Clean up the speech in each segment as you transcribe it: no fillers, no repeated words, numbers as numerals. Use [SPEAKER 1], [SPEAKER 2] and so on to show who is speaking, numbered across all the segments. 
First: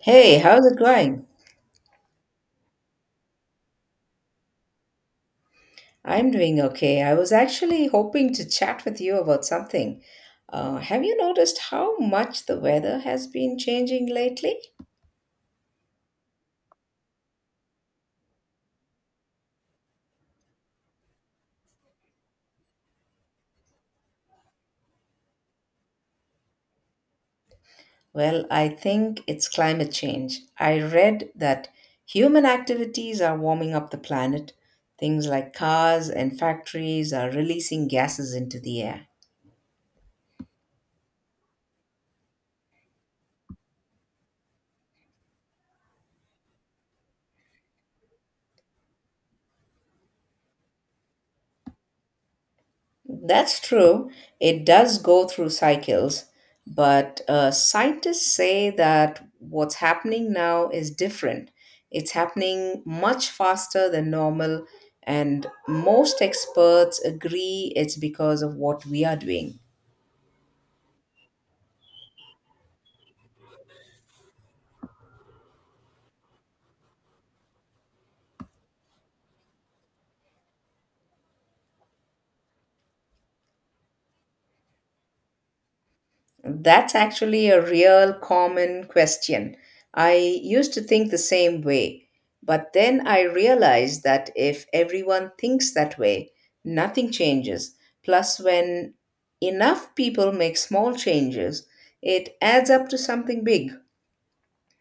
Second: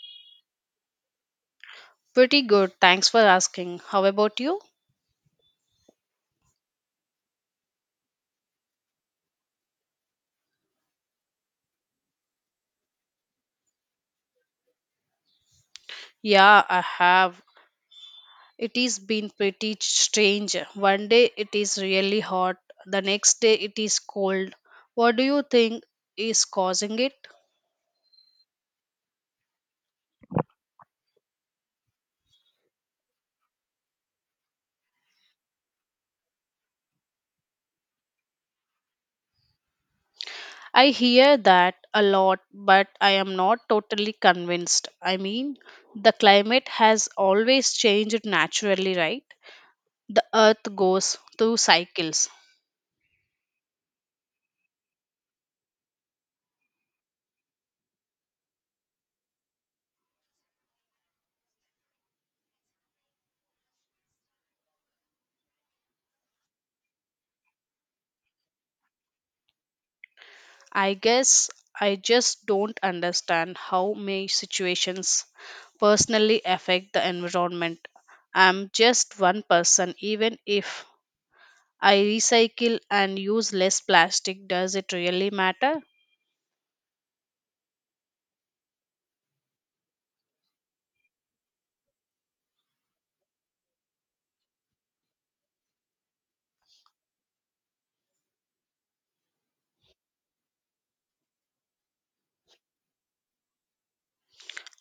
[SPEAKER 1] Hey, how's it going?
[SPEAKER 2] Pretty good. Thanks for asking. How about you?
[SPEAKER 1] I'm doing okay. I was actually hoping to chat with you about something. Have you noticed how much the weather has been changing lately?
[SPEAKER 2] Yeah, I have. It has been pretty strange. One day it is really hot, the next day it is cold. What do you think is causing it?
[SPEAKER 1] Well, I think it's climate change. I read that human activities are warming up the planet. Things like cars and factories are releasing gases into the air.
[SPEAKER 2] I hear that a lot, but I am not totally convinced. I mean, the climate has always changed naturally, right? The earth goes through cycles.
[SPEAKER 1] That's true. It does go through cycles, but scientists say that what's happening now is different. It's happening much faster than normal, and most experts agree it's because of what we are doing.
[SPEAKER 2] I guess I just don't understand how my situations personally affect the environment. I'm just one person, even if I recycle and use less plastic, does it really matter?
[SPEAKER 1] That's actually a real common question. I used to think the same way, but then I realized that if everyone thinks that way, nothing changes. Plus, when enough people make small changes, it adds up to something big.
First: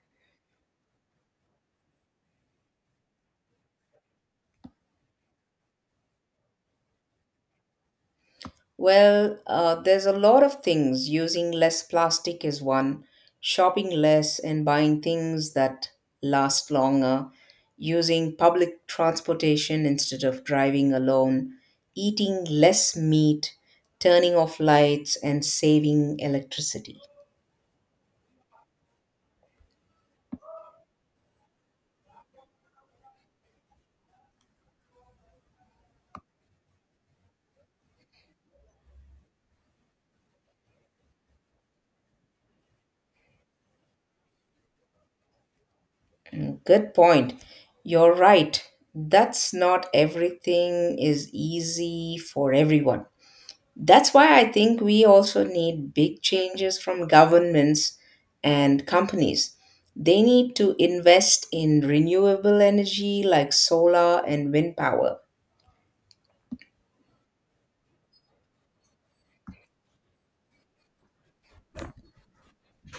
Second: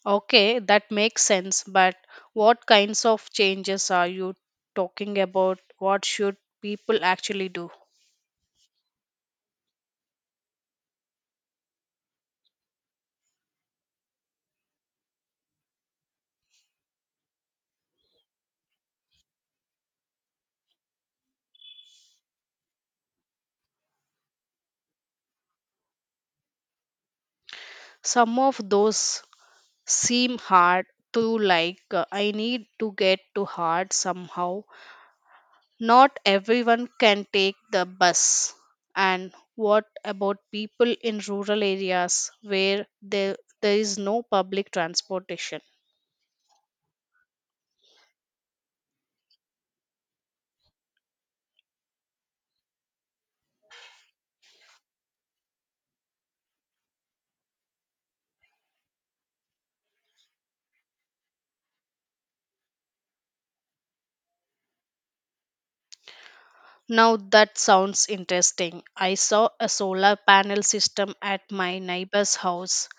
[SPEAKER 2] Okay, that makes sense, but what kinds of changes are you talking about? What should people actually do?
[SPEAKER 1] Well, there's a lot of things. Using less plastic is one, shopping less and buying things that last longer, using public transportation instead of driving alone, eating less meat, turning off lights, and saving electricity.
[SPEAKER 2] Some of those seem hard to like, I need to get to hard somehow. Not everyone can take the bus. And what about people in rural areas where there is no public transportation?
[SPEAKER 1] Mm, good point. You're right. That's not everything is easy for everyone. That's why I think we also need big changes from governments and companies. They need to invest in renewable energy like solar and wind power.
[SPEAKER 2] Now that sounds interesting. I saw a solar panel system at my neighbor's house.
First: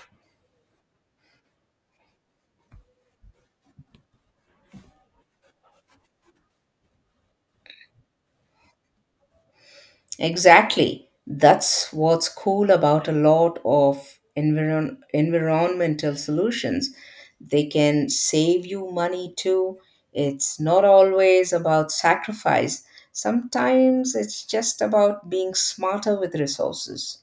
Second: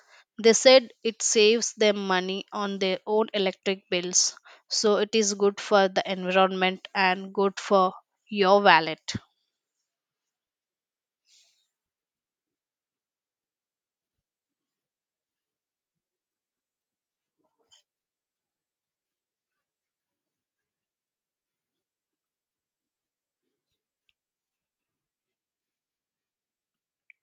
[SPEAKER 2] They said it saves them money on their own electric bills, so it is good for the environment and good for your wallet.
[SPEAKER 1] Exactly. That's what's cool about a lot of environmental solutions. They can save you money too. It's not always about sacrifice, sometimes it's just about being smarter with resources.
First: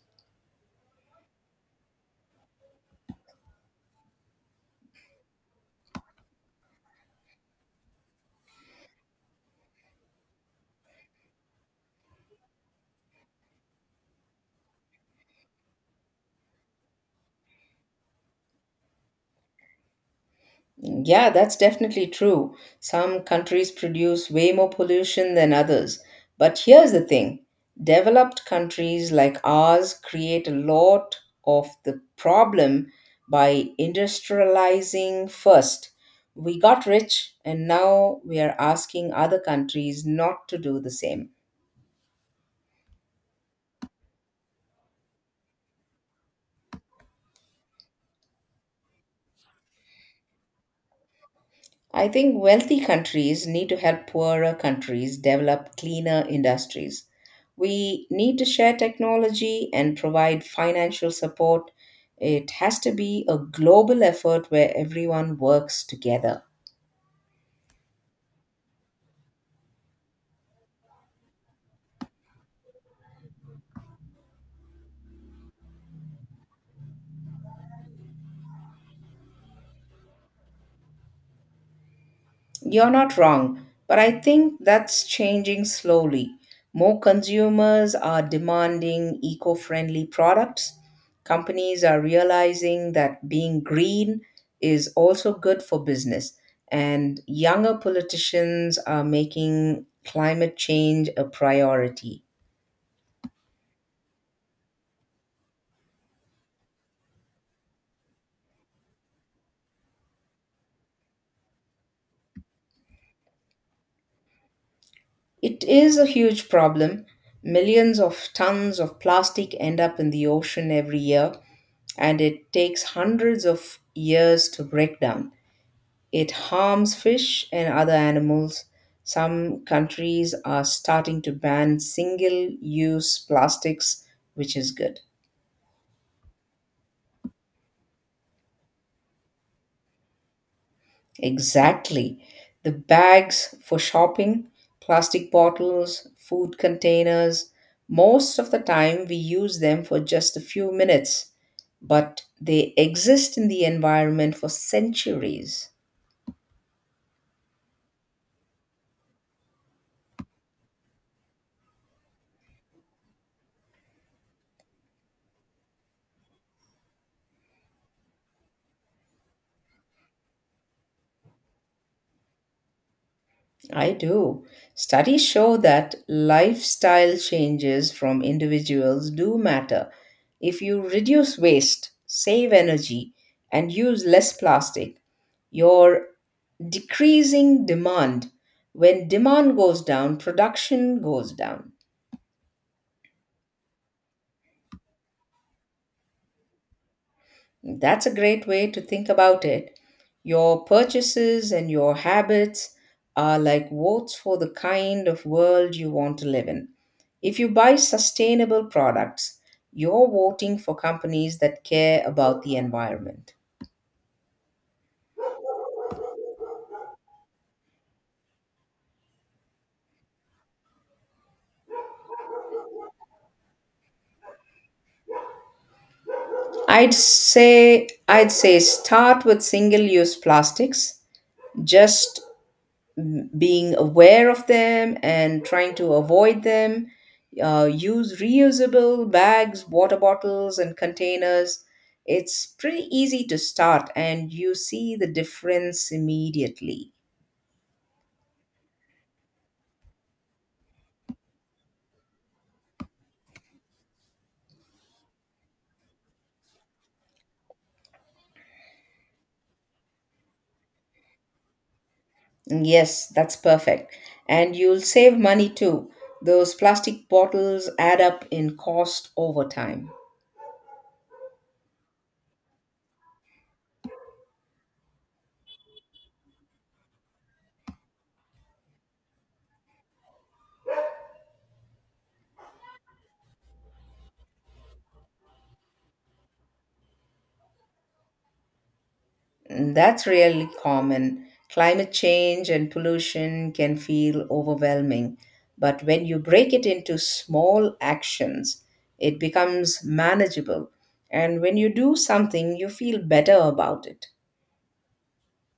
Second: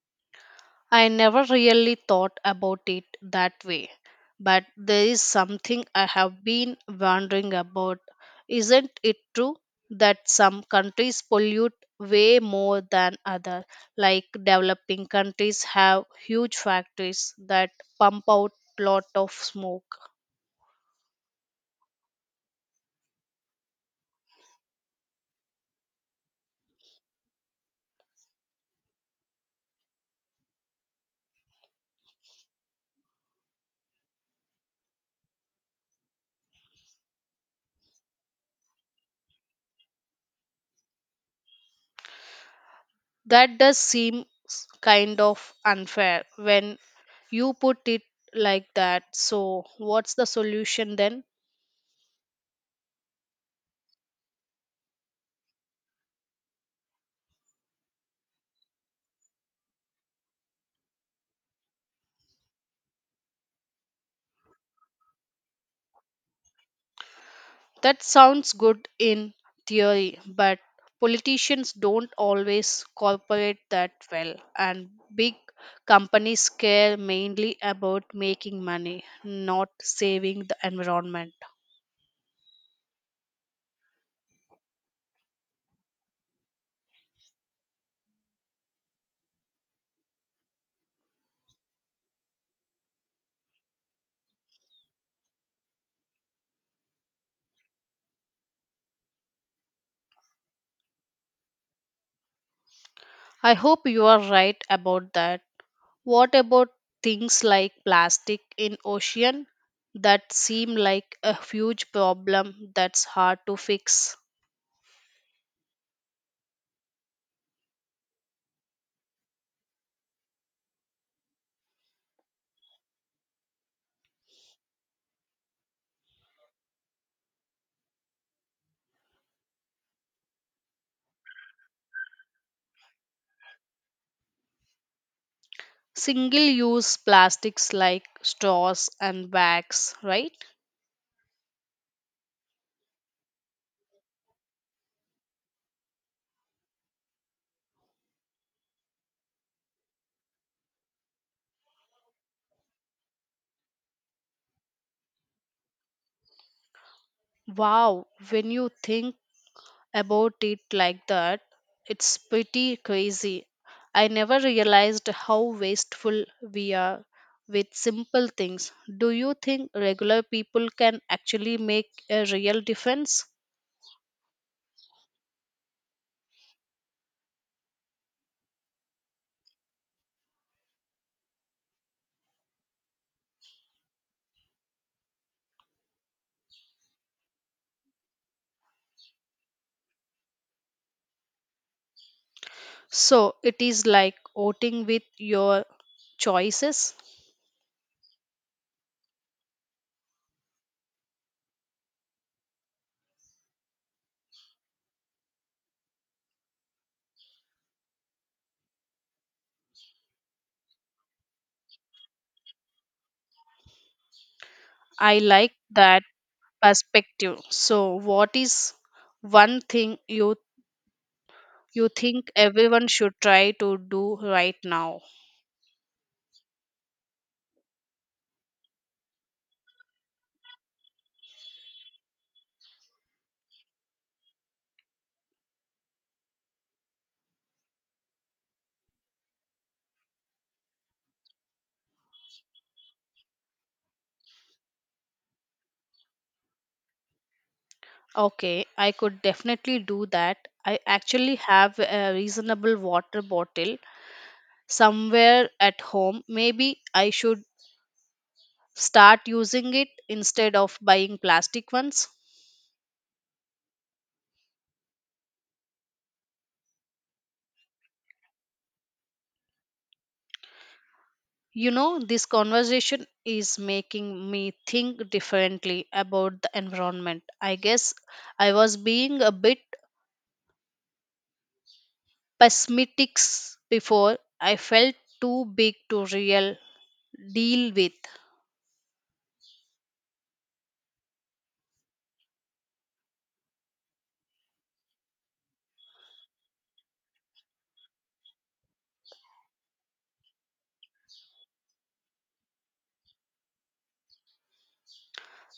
[SPEAKER 2] I never really thought about it that way, but there is something I have been wondering about. Isn't it true that some countries pollute way more than others? Like developing countries have huge factories that pump out lot of smoke.
[SPEAKER 1] Yeah, that's definitely true. Some countries produce way more pollution than others. But here's the thing developed countries like ours create a lot of the problem by industrializing first. We got rich, and now we are asking other countries not to do the same.
[SPEAKER 2] That does seem kind of unfair when you put it like that. So, what's the solution then?
[SPEAKER 1] I think wealthy countries need to help poorer countries develop cleaner industries. We need to share technology and provide financial support. It has to be a global effort where everyone works together.
[SPEAKER 2] That sounds good in theory, but politicians don't always cooperate that well, and big companies care mainly about making money, not saving the environment.
[SPEAKER 1] You're not wrong, but I think that's changing slowly. More consumers are demanding eco friendly products. Companies are realizing that being green is also good for business. And younger politicians are making climate change a priority.
[SPEAKER 2] I hope you are right about that. What about things like plastic in ocean that seem like a huge problem that's hard to fix?
[SPEAKER 1] It is a huge problem. Millions of tons of plastic end up in the ocean every year, and it takes hundreds of years to break down. It harms fish and other animals. Some countries are starting to ban single use plastics, which is good.
[SPEAKER 2] Single use plastics like straws and bags, right?
[SPEAKER 1] Exactly. The bags for shopping, plastic bottles, food containers, most of the time we use them for just a few minutes, but they exist in the environment for centuries.
[SPEAKER 2] Wow, when you think about it like that, it's pretty crazy. I never realized how wasteful we are with simple things. Do you think regular people can actually make a real difference?
[SPEAKER 1] I do. Studies show that lifestyle changes from individuals do matter. If you reduce waste, save energy, and use less plastic, you're decreasing demand. When demand goes down, production goes down.
[SPEAKER 2] So it is like voting with your choices.
[SPEAKER 1] That's a great way to think about it. Your purchases and your habits are like votes for the kind of world you want to live in. If you buy sustainable products, you're voting for companies that care about the environment.
[SPEAKER 2] I like that perspective. So what is one thing you think everyone should try to do right now?
[SPEAKER 1] I'd say start with single-use plastics. Just being aware of them and trying to avoid them. Use reusable bags, water bottles, and containers. It's pretty easy to start, and you see the difference immediately.
[SPEAKER 2] Okay, I could definitely do that. I actually have a reasonable water bottle somewhere at home. Maybe I should start using it instead of buying plastic ones.
[SPEAKER 1] Yes, that's perfect. And you'll save money too. Those plastic bottles add up in cost over time.
[SPEAKER 2] You know, this conversation is making me think differently about the environment. I guess I was being a bit pessimistic before. I felt too big to real deal with.
[SPEAKER 1] Mm, that's really common. Climate change and pollution can feel overwhelming, but when you break it into small actions, it becomes manageable. And when you do something, you feel better about it.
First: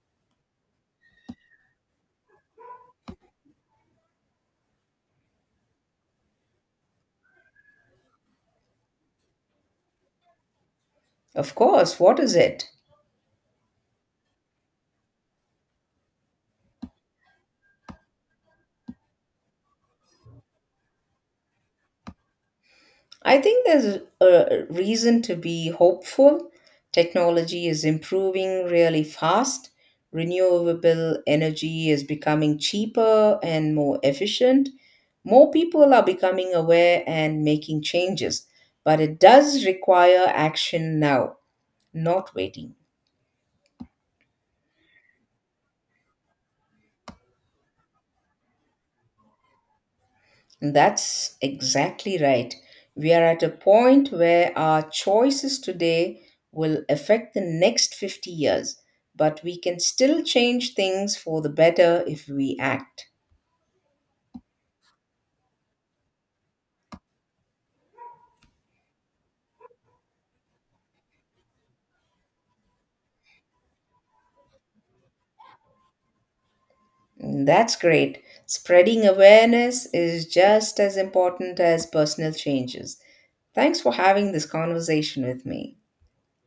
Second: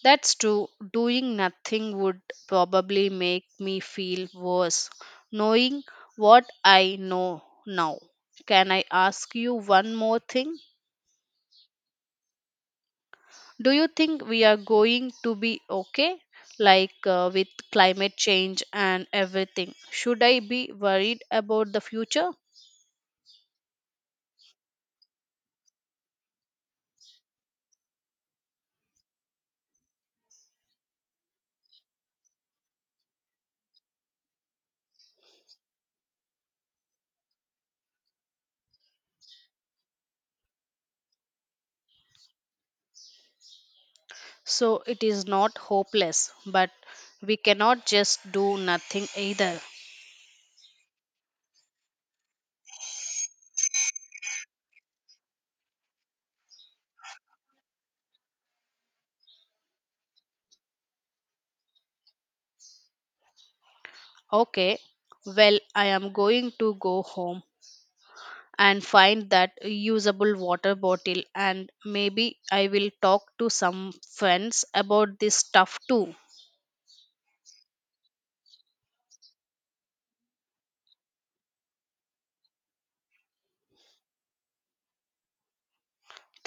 [SPEAKER 2] That's true. Doing nothing would probably make me feel worse. Knowing what I know now, can I ask you one more thing?
[SPEAKER 1] Of course, what is it?
[SPEAKER 2] Do you think we are going to be okay? Like with climate change and everything. Should I be worried about the future?
[SPEAKER 1] I think there's a reason to be hopeful. Technology is improving really fast. Renewable energy is becoming cheaper and more efficient. More people are becoming aware and making changes, but it does require action now, not waiting.
[SPEAKER 2] So it is not hopeless, but we cannot just do nothing either.
[SPEAKER 1] That's exactly right. We are at a point where our choices today will affect the next 50 years, but we can still change things for the better if we act.
[SPEAKER 2] Okay, well, I am going to go home and find that usable water bottle, and maybe I will talk to some friends about this stuff too.
[SPEAKER 1] And that's great. Spreading awareness is just as important as personal changes. Thanks for having this conversation with me.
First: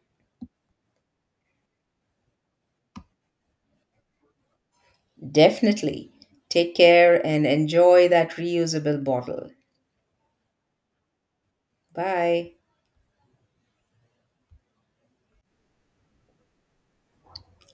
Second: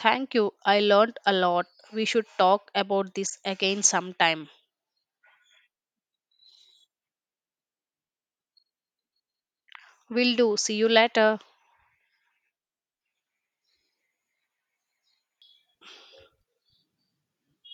[SPEAKER 2] Thank you, I learned a lot. We should talk about this again sometime.
[SPEAKER 1] Definitely. Take care and enjoy that reusable bottle.
[SPEAKER 2] Will do. See you later.
[SPEAKER 1] Bye.